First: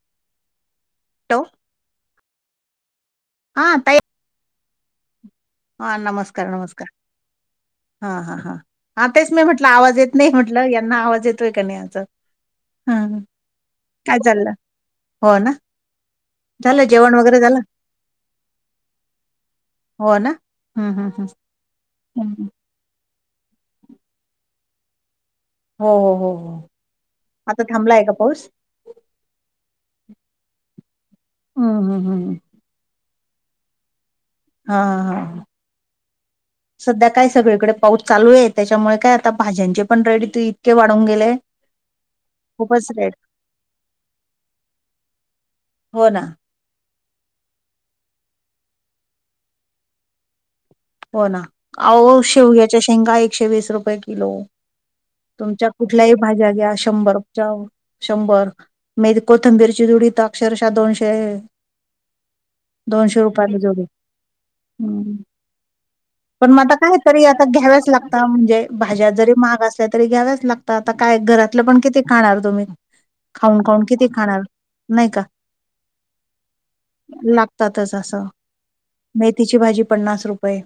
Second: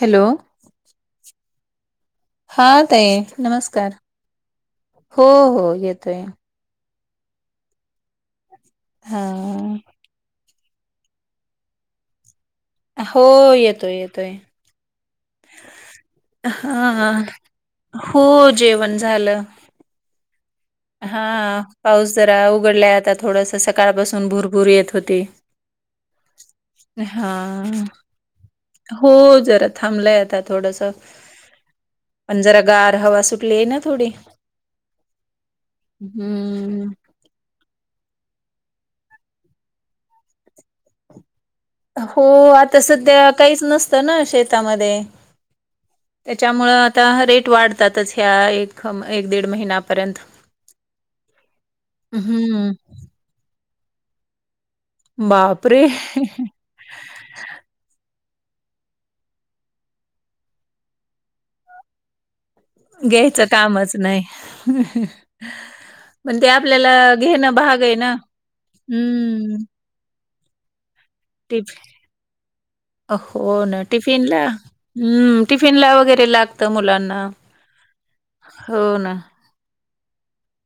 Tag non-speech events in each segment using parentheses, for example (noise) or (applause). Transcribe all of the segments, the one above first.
Hello hello हा ताई हा नमस्कार ताई हो हो हा येतोय नमस्कार नमस्कार हा हा हा हा तेच मी म्हटलं आवाज येत नाही म्हटलं म्हटल यांना आवाज येतोय का नाही याचा? हं हो येतोय काय येतोय चाललं हो ना झालं हा जेवण वगैरे झालं हो जेवण झालं हो ना. हं, हं, हा हं. पाऊस जरा हं. उघडलाय आता थोडंसं सकाळपासून भुरभूर येत होती. हो हो हो हा आता थांबला आहे का पाऊस? हो जरा थांबलंय आता थोडंसं हं, हं, हं. पण जरा गार हवा सुटली आहे ना थोडी हा हा हम्म सध्या काय सगळीकडे पाऊस चालू आहे त्याच्यामुळे काय आता भाज्यांचे पण रेट इतके वाढून गेले. हो आता खूपच रेट सध्या काहीच नसतं ना शेतामध्ये हो ना त्यामुळं आता रेट वाढतातच ह्या एक एक दीड महिन्यापर्यंत हो ना अहो हम्म शेवग्याच्या शेंगा एकशे वीस रुपये किलो तुमच्या बापरे! कुठल्याही भाज्या घ्या शंभर शंभर मेथी कोथंबीरची जुडी तर अक्षरशः दोनशे (inaudible) घ्यायचं रुपयाला जोडी कामच नाही. हम्म. ते पण मग आता आपल्याला कायतरी आता घेणं भाग घ्याव्याच आहे ना. लागतं म्हणजे भाज्यात जरी हं. महाग असल्या तरी घ्याव्याच लागतं. आता काय घरातलं टिफ पण किती खाणार तुम्ही? हो खाऊन ना खाऊन किती टिफिन खाणार ला नाही का हम्म टिफिन ला वगैरे लागतं मुलांना लागतातच असं हो ना मेथीची भाजी पन्नास रुपये.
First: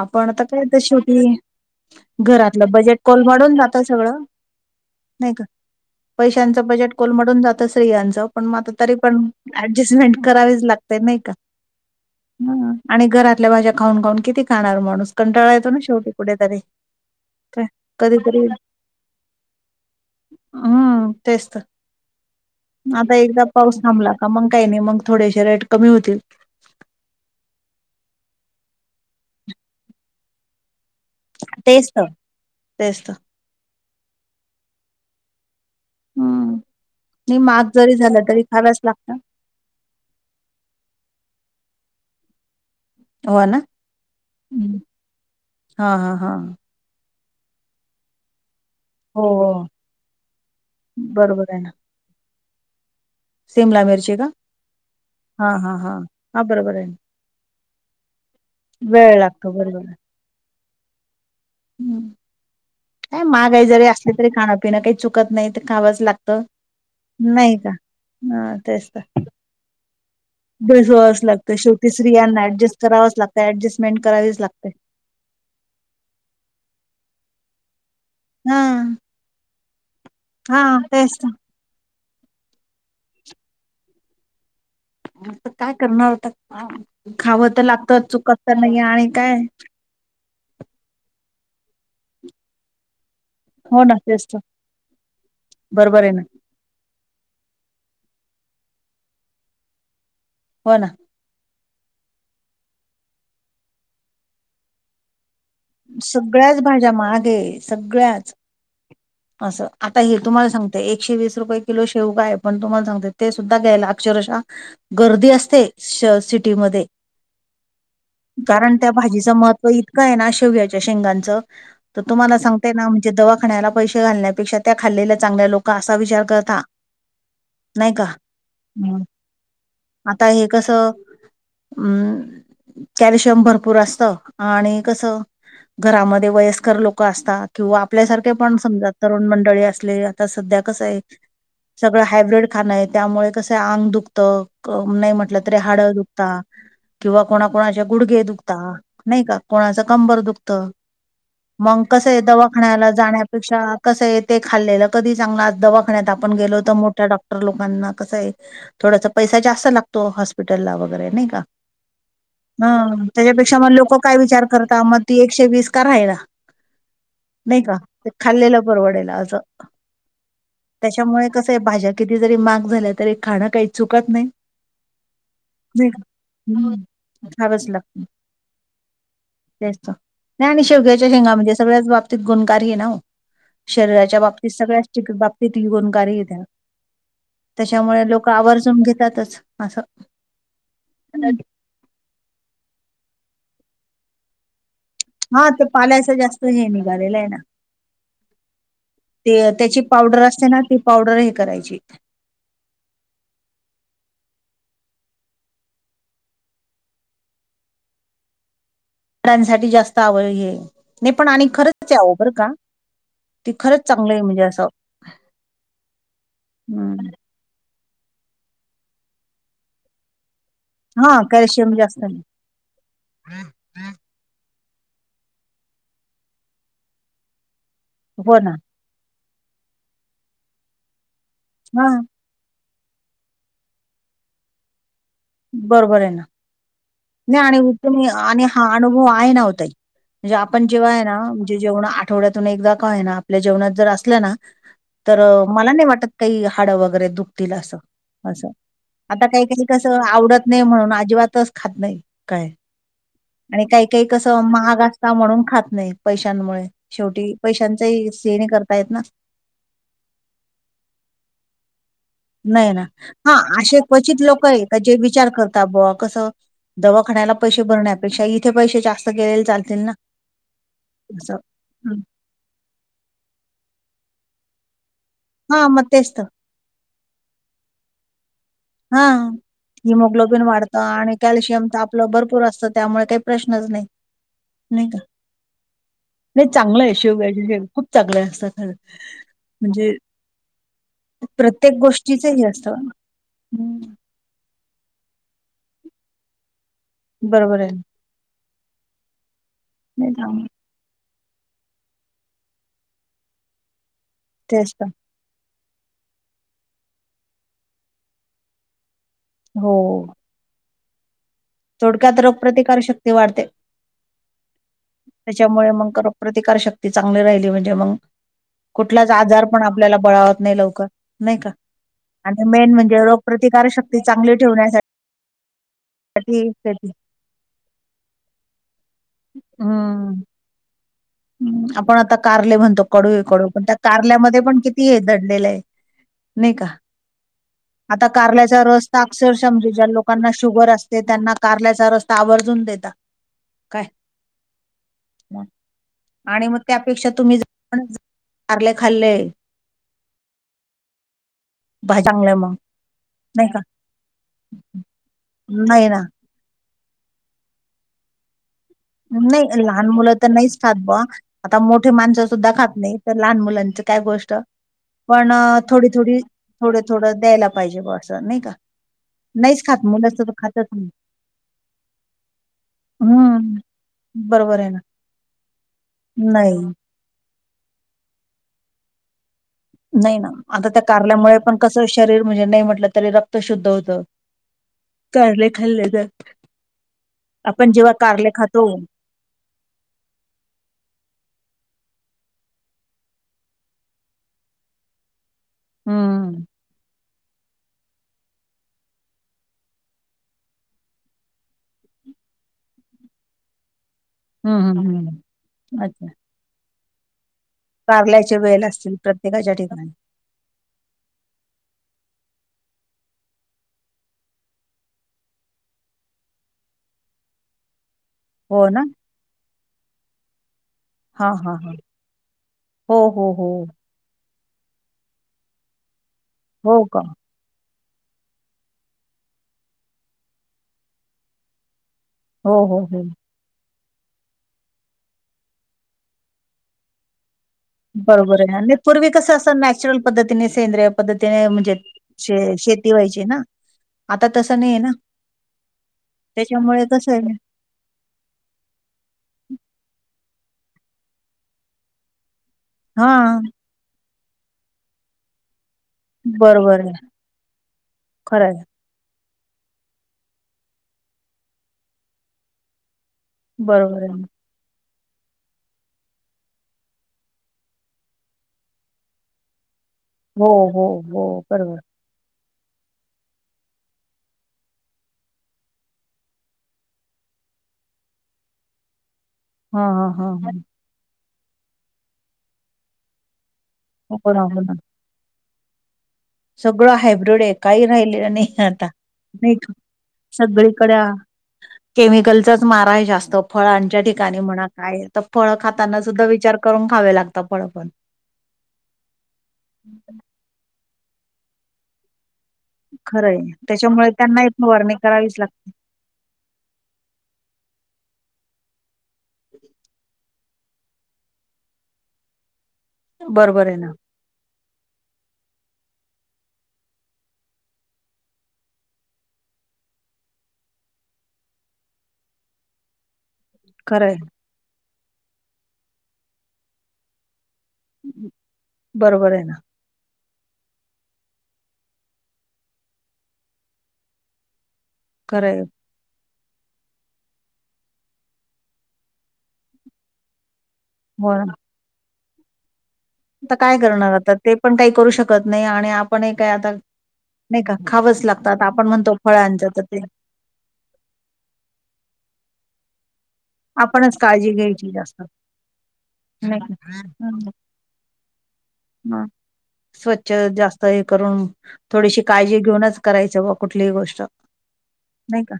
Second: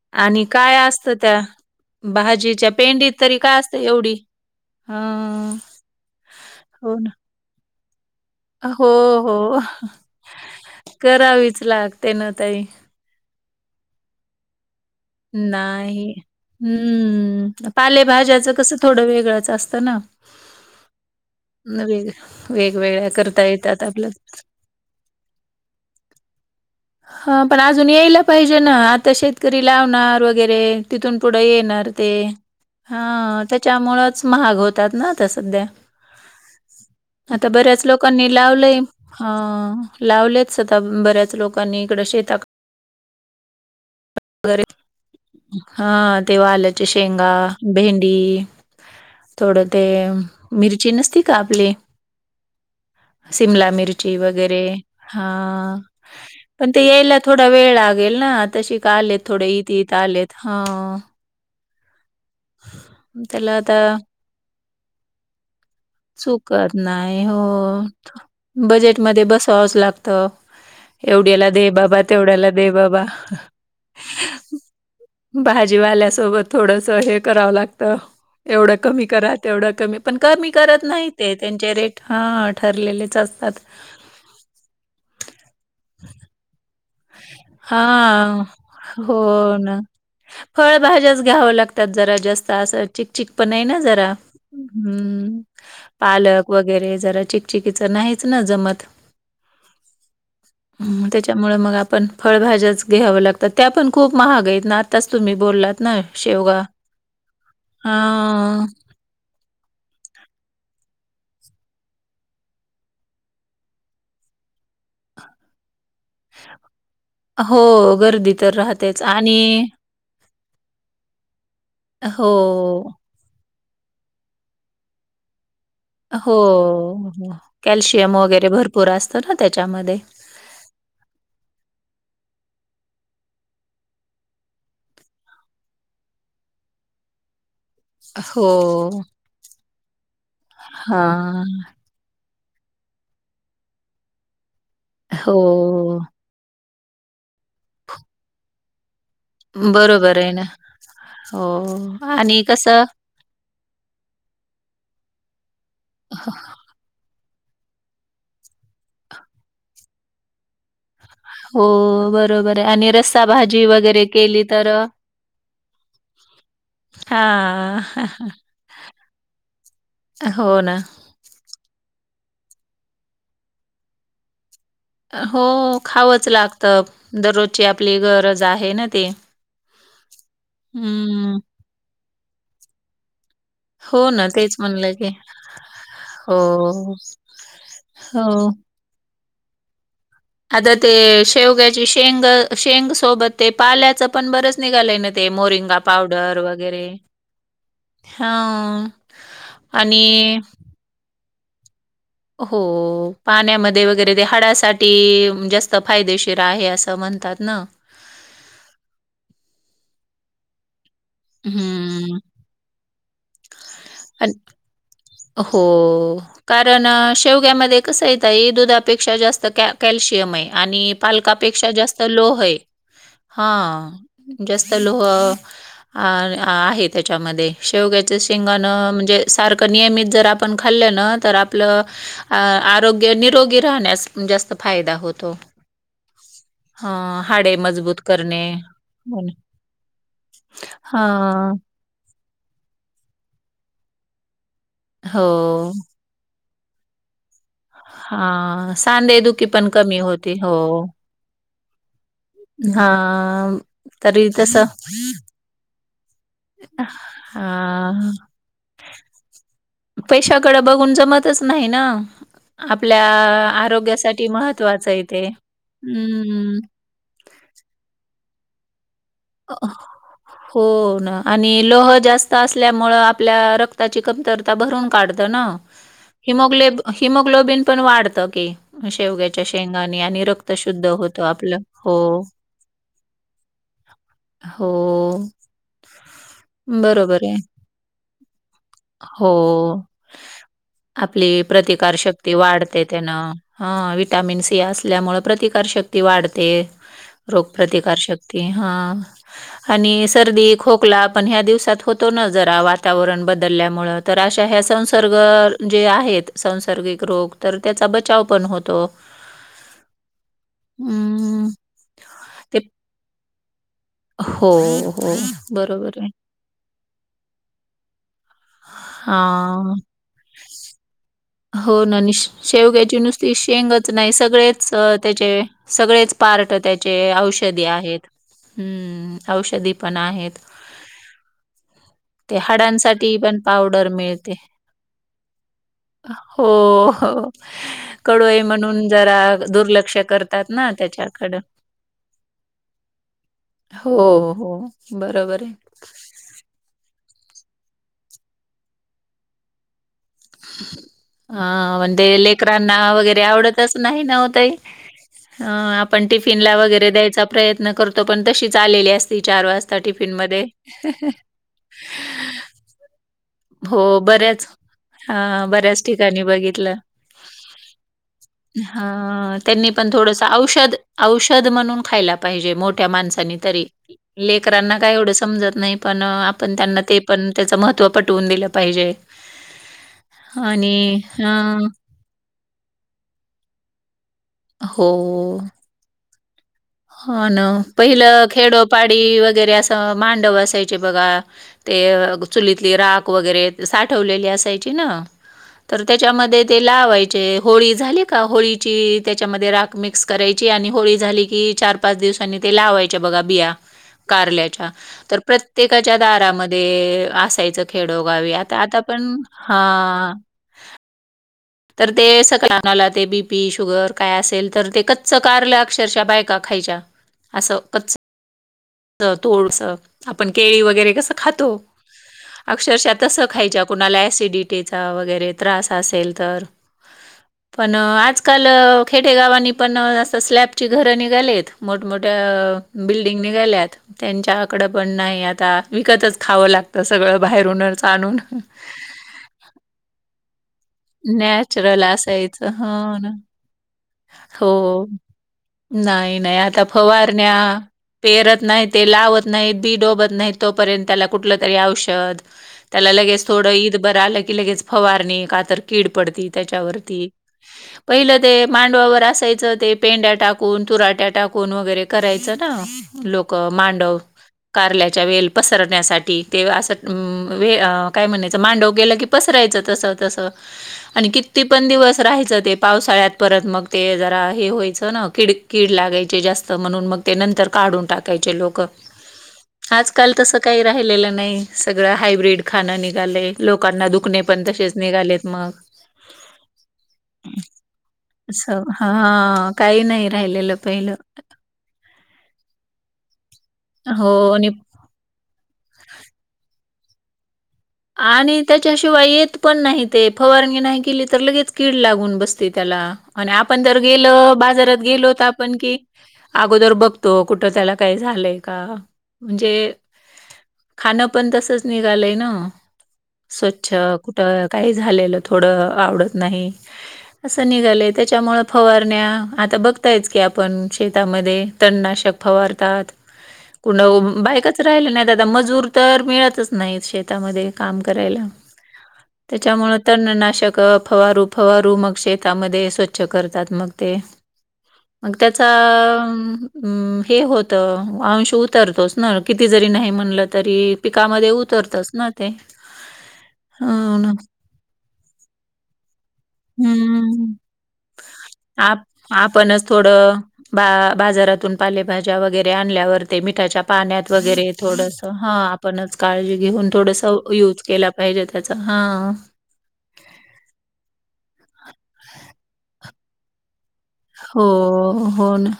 आपण आणि आता काय तर असतं शेवटी त्या भाजीच्या घरातलं बजेट पेंडीत तरी कोलमाडून काय असतं जातं एवढी? सगळं. नाही का हं. पैशांचं बजेट हो ना. कोलमडून जात यांचं पण मग आता हो, तरी पण हो. ऍडजस्टमेंट करावीच लागते नाही का करावीच लागते ना ताई. हम्म. आणि घरातल्या भाज्या खाऊन खाऊन किती खाणार माणूस कंटाळा येतो ना शेवटी नाही कुठेतरी काय हम्म कधीतरी पालेभाज्याच कसं थोडं वेगळंच असतं ना हं तेच तर वेग वेगवेगळ्या आता करता एकदा पाऊस येतात आपल्या थांबला का मग काही नाही मग थोडेसे रेट कमी होतील. हा पण अजून यायला पाहिजे ना आता शेतकरी लावणार वगैरे तिथून पुढे येणार तेच तर ते तेच तर हा त्याच्यामुळेच महाग होतात ना आता सध्या हं नाही आता महाग बऱ्याच जरी झालं लोकांनी तरी लावलंय खायलाच लागतं ह लावलेच आता बऱ्याच लोकांनी इकडं शेताकडे हो ना रे हं. हां, हां, हा हां. तेव्हा आलंच (unintelligible) शेंगा भेंडी हो, थोडं हो. ते मिरची नसती का बरोबर आहे ना. आपली? सिमला मिरची वगैरे हां. हां, पण बरोबर ते आहे ना. यायला थोडा वेळ लागेल ना, तशी का वेळ आलेत थोडे लागतो येत बरोबर येत आलेत हां. हम्म काय त्याला माहगाई आता जरी असली तरी खाण पिण काही चुकत नाही ते खावच चुकत नाही हो हां, बजेटमध्ये बसवावच लागत. बसवावच लागतं शेवटी स्त्रियांना दे ऍडजस्ट बाबा. करावच लागतं ऍडजस्टमेंट करावीच लागते. भाजीवाल्यासोबत थोडस हे करावं लागत हा एवढं कमी करा. तेवढं कमी पण कमी हा करत नाही तेच ना ते त्यांचे रेट हं ठरलेलेच असतात. त काय करणार आता खावं तर लागत चुकत हां, त नाहीे आणि हो काय? ना. फळभाज्याच घ्यावं लागतात जरा जास्त असं चिकचिक पण आहे ना हो जरा तेच तर हम्म बरोबर आहे ना पालक वगैरे जरा चिकचिकीच नाहीच ना जमत हो ना हम्म त्याच्या त्यामुळे मग आपण फळभज्याच घ्याव लागतात, त्या पण खूप महाग आहेत ना आताच तुम्ही बोललात. नाई सगळ्याच शेवगा भाज्या महाग आहे आ सगळ्याच असं आता हे तुम्हाला सांगते एकशे वीस रुपये किलो शेवगा हाय पण तुम्हाला सांगते ते सुद्धा द्यायला अक्षरशः गर्दी असते श सिटीमध्ये. हो, गर्दी तर कारण त्या राहतेच भाजीचं आणि महत्त्व इतकं आहे ना शेवयाच्या शेंगांचं. त हो, तुम्हाला सांगते ना म्हणजे दवाखान्याला पैशे घालण्यापेक्षा त्या खाल्लेल्या चांगल्या लोक असा विचार हो करता अ नाही का कॅल्शियम वगैरे भरपूर हं. असतं ना त्याच्यामध्ये. आता हे कसं म कॅल्शियम भरपूर असत आणि कसं घरामध्ये वयस्कर लोक असतात. किंवा आपल्यासारखे हो, पण समजा तरुण मंडळी असले आता सध्या कसय हां. सगळं हायब्रीड खाणं आहे त्यामुळे कसं आंग दुखतं क नाही हो, म्हटलं तरी हाडं दुखता किंवा कोणाकोणाचे गुडघे दुखता. नाही का कोणाच बरोबर कंबर आहे ना. दुखत हो मग कसं आहे आणि कसं दवाखान्याला जाण्या पेक्षा कसं आहे ते खाल्लेलं कधीही चांगलय, आज दवाखान्या आपण गेलो तर मोठ्या डॉक्ट टर लोकांना कसय थोडासा पैसा जास्त लागतो हॉस्पिटलला वगैरे. नाही का हो बरोबर आहे आणि हम्म रस्सा त्याच्यापेक्षा भाजी मग लोकं वगैरे काय केली विचार तर करता अ, मग त एकशे वीस का राहे ना नाही का हां. ते खाल्लेल परवडेल असं हो ना. त्याच्या त्यामुळे कसंय भाज्या किती जरी महाग झाल्या तरी खाणं काही चुकत नाही हो नाही का खावंच हम्म लागतं दररोजची आपली गरज आहे ना ते. तेचत नाही आणि शेवग्याच्या शेंगा म्हणजे सगळ्याच बाबतीत गुणकारी है ना ओ. हो शरीराच्या ना बाबतीत तेच सगळ्याच म्हणलं ठी की. बाबतीत गुणकारीये हो, त्या. (inaudible) त्याच्यामुळे हो. लोक आवर्जून घेतातच असं. आता ते शेवग्याची शेंग शेंग सोबत ते पाल्याचं पण बरच निघालाय ना हा ते मोरिंगा पाल्याचं पावडर जास्त हे वगैरे. निघालेलं आहे ना. हां. ते त्याची आणि पावडर असते ना ती पावडर हे करायची. हो पाण्यामध्ये वगैरे ते हाडासाठी जास्त फायदेशीर आहे असं म्हणतात न. हांडासाठी जास्त आवय हे नाही पण आणि खरंच च आहे हं. आवो बर का ती खरंच चांगलं आहे अन म्हणजे असं. हो कारण हम्म अ. शेवग्यामध्ये कसंय ताई दुधापेक्षा जास्त कॅ कॅल्शियम आहे. आणि हा पालकापेक्षा कॅल्शियम जास्त नाही लोहय. हा जास्त लोह अ अ आहे त्याच्यामध्ये शेवग्या. शेंगा ना म्हणजे सारख नियमित जर आपण खाल् ना तर आपल. हा आरोग्य निरोगी राहण्यास जास्तं फायदा होतं. बरोबर आहे ना, नाही हाडे आणि मजबूत त करणे आणि हा अनुभव हो ना. आहे नव ताई. म्हणजे आपण जेव्हा आहे ना म्हणजे हां. जे जेवणा अट. आठवड्यातून एकदा का होईना आपल्या जेवणात जर असलना तर हो. मला नाही वाटत. काही हाड वगैरे दुखतील असं असं हां, आता काही सांधेदुखी काही पण क. कमी होते. आवडत हो. नाही म्हणून अजिबातच खात नाही. काय हां. आणि काही काही तरी कसं तसं महाग असता म्हणून खात नाहीत. पैशांमुळे, शेवटी पैशांचाही हां, सेविंग करतायेत ना. पैशाकडं बघून जमतच नाही ना, नाही ना, आपल्या हा अशे क्वचित आरोग्यासाठी लोक आहे का महत्वाचं जे ते. विचार हं. करतात बवा कसं हं. दवाखान्याला पैसे भरण्यापेक्षा इथे पैसे जास्त गेलेले अ चालतील ना हो ना असं आणि लोह जास्त. असल्यामुळे, आपल्या रक्ताची कमतरता भरून काढत ना. हा मग तेच तर हीमोग्लोबीन हिमोग्लोबिन पण वाढतं की, हा शेवग्याच्या शेंगांनी आणि हिमोग्लोबिन रक्त वाढतं शुद्ध आणि होतं आपलं. कॅल्शियम तर हो, आपलं भरपूर असतं त्यामुळे काय प्रश्नच नाही नाही का? हो. नाही चांगलं आहे शेवग्याची शेग खूप चागल असतात. खरं हो म्हणजे आपली प्रत्येक प्रतिकार गोष्टीच शक्ती हे वाढते असतं. त्यानं, हा विटामिन सी असल्यामुळे प्रतिकारशक्ती वाढते रोग बरोबर आहे प्र्रतिकारशक्ती. ते हा आणि नाही का? सर्दी, खोक खला, आपण ह्या दिवसात होतो ना जरा वातावरण बदलल्यामुळे, तर अशा ह्या तेच तर संसर्ग जे आहेत संसर्गिक रोग, तर त्याचा बचाव पण होतो. बर. हम्म हम्म. थोडक्यात रोग प्रतिकारशक्ती वाढते. हो हो. त्याच्यामुळे बरोबर मंग आहे. प्रतिकारशक्ती चांगली राहिली म्हणजे मंग. कुठलाच आजार पण हां. आपल्याला बळावत नाही. लवकर नाही का हो ना, नि आणि मेन शेवग्याची म्हणजे नुसती रोगप्रतिकार शेंगच शक्ती नाही चांगली सगळेच, ठेवण्यासाठी त्याचे सगळेच पार्ट त्याचे औषधी आहेत ह्म. औषधी पणा आहेत. ह आपण आता ते कारले म्हणतो कडू हाडांसाठी कडू पण त्या पावडर मिळते. कारल्यामध्ये पण किती हे दडलेलं आहे. हो, नाही का हो. आता कडू आहे कारल्याचा म्हणून रस् तर जरा अक्षरशा 'म्हणजे ज्या लोक. दुर्लक्ष लोकांना करतात ना शुगर असते त्यांना, त्याच्याकडं. कारल्याचा रस तर आवर्जून देता. काय हो हो बरोबर मग आहे. आणि मग त्यापेक्षा तुम्ही ज प कारले खाल्ले. (unintelligible) अ.. भाजी म्हणजे चांगलं मग लेकरांना वगैरे नाही का आवडतच नाही ना, ओ ताई अं.. नाही ना आपण टिफी न ला वगैरे द्यायचा प्रयत्न करतो पण तशीच झालेली आहे. नाही लहान मुलं तर नाहीच खात ब आता मोठी माणसं सुद्धा खात नाही. तर लहान मुलांच हो, काय गोष्ट. बऱ्याच पण हां, बऱ्याच थोडी- थोडी, ठिकाणी बघितलं. थोड -थोडं द्यायला पाहिजे ब असं नाही का? हां, नाहीच त्यांनी खात पण मुलं थोडंसं तर खातच औषध नाही औषध म्हणून खायला पाहिजे मोठ्या माणसानी हम्म तरी. बरोबर आहे लेकरांना ना काय एवढं समजत नाही, पण अ आपण नाही त्यांना ते पण त्याचं महत्त्व पटवून दिलं पाहिजे. नाही ना, आता त्या आणि कारल्यामुळे पण हां, कसं श शरीर म्हणजे नाही म्हटलं तरी रक्त शुद्ध होतं, हो, कारले खाल्ले तर हो ना, आपण जेव्हा पहिलं कारले खातो खेडोपाडी वगैरे असं मांडव असायचे बघा. ते अ चुलीतली राख वगैरे साठवलेली असायची ना, तर त्याच्यामध्ये हम्म ते लावायचे, होळी झाली का होळीची त्याच्यामध्ये राख मिक्स करायची आणि होळी झाली की चार पाच दिवसांनी ते लावायच्या बघा बिया हम्म कारल्याच्या, हम्म तर हम्म प्रत्येकाच्या अच्छा दारामध् ध्ये असायचं खेडोगावी कारल्याच्या आता वेल आता असतील पण प्रत्येकाच्या ठिकाणी हा. तर ते (unintelligible) ते बीपी शुगर काय असेल तर ते कच्च कारलं अक्षरशः बायका खायच्या. असं कच्च हो ना? अ तुळस अ आपण केळी वगैरे असं हा खातो, हा हा अक्षरशः हो हो तसं हो खायच्या कुणाला ऍसिडी टीचा वगैरे त्रास असेल तर. हो का? पण आजकाल खेडेगावांनी पण असं स्लॅबची घरं निघालेत. मोठमोठ्या हो अ हो हो बिल्डिंग निघाल्यात. त्यांच्याकडं पण नाही आता, विकतच खावं लागतं सगळं बाहेरून बरोबर आहे, आणि पूर्वी कसं असं ने चरल पद्धतीने सेंद्रिय पद्धतीने म्हणजे, नॅचरल श असायचं. हो शेती व्हायची ना. आता तसं नाही आहे हो. ना. नाही नाही, आता त्याच्यामुळे कसं फवारण्या आहे पेरत नाही ते लावत नाहीत बी डोबत नाही, तोपर्यंत त्याला कुठलं तरी औषध त्याला लगेच हा थोडं ईद बरं आलं की लगेच फवारणी, का तर कीड पडती बरोबर आहे त्याच्यावरती, पहिलं ते खरं आहे मांडवावर असायचं ते पेंड्या टाकून, तुराट्या टाकून वगैरे करायचं ना लोकं मांडव. बरोबर आहे कारल्याच्या वेल पसरण्यासाठी, ते असं मावे अ काय म्हणायचं मांडव गेलं की पसरायचं तसं तसं. हो हो आणि हो, किती पण बरोबर. दिवस राहायचं ते पावसाळ्यात परत मग ते जरा हे व्हायचं ना, किड कीड लागायची जास्त म्हणून मग ते नंतर काढून टाकायचे लोकं. (inaudible) आजकाल हा तसं हो काही राहिलेलं नाही, सगळं हायब्रीड खाणं निघालंय. लोकांना दुखणे ना पण हो तसेच ना निघालेत मग. सगळं हायब्रीड आहे काही राहिलेलं नाही असं आता हा नाही काही राहिलेलं सगळीकडे पहिलं आ केमिकलचाच मारा आहे जास्त फळांच्या हो ठिकाणी आणि म्हणा. काय आता फळं खाताना सुद्धा विचार करून खावे लागता फळ पण. आणि त्याच्याशिवाय येत पण नाही ते, फवारगी नाही केली तर लगेच कीड लागून बस ते त्याला आणि खरंय आपण जर त्याच्यामुळे गेलं, त्यांना एक बाजारात फवारणी गेलो तर करावीच आपण लागते की अगोदर बघतो कुठं त्याला काही झालंय का, म्हणजे खाणं पण तसंच निघालंय ना. बरोबर स्वच्छ आहे ना कुठं काही झालेलं थोडं आवडत नाही. असं निघालंय, त्याच्यामुळे फवारण्या आता बघतायच की आपण शेतामध्ये तण नाशक फवारतात. (inaudible) कुड खरंय बायकाच राहिले नाहीत आता मजूर तर मिळतच नाहीत शेतामध्ये. काम करायला, बरोबर आहे ना त्याच्यामुळे तन नाशक फवारू फवारू मग शेतामध्ये स्वच्छ करतात मग ते मग त्याचा खरंय हम्, हे होत अंश उतरतोच ना किती जरी नाही म्हणलं तरी पिकामध्ये हो ना उतरतस ना ते. आता काय हो ना. करणार आता ते पण काही करू शकत नाही आणि पण काय आता, हं. नाही का खावंच लागतात आप आपण म्हणतो फळांच आपणच तर ते थोडं बा- बाजारातून पालेभाज्या वगैरे आणल्यावर ते मिठाच्या पाण्यात आपणच वगैरे काळजी घ्यायची थोडस जास्त हा आपणच काळजी नाही घेऊन का थोडस हं, यूज के पाहिजे त्याचा हा हं. स्वच्छ जास्त हे करून थोडीशी काळजी घेऊनच करायचं बघ कुठली गोष्ट हो, हो नाही ना. का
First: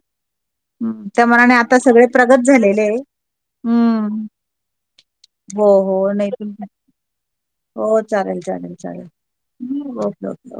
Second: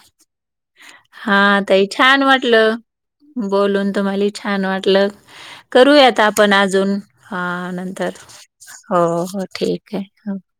त्या मना हां, आता ताई सगळे छान प्रगत वाटलं झाले. ह (unintelligible) बोलून तम्हाला छान वाटलं, हो हो करूयात नाही आपण अजून ह हो नंतर चालेल चालेल हो चालेल हो ठीक हं, ओके आहे. ओके.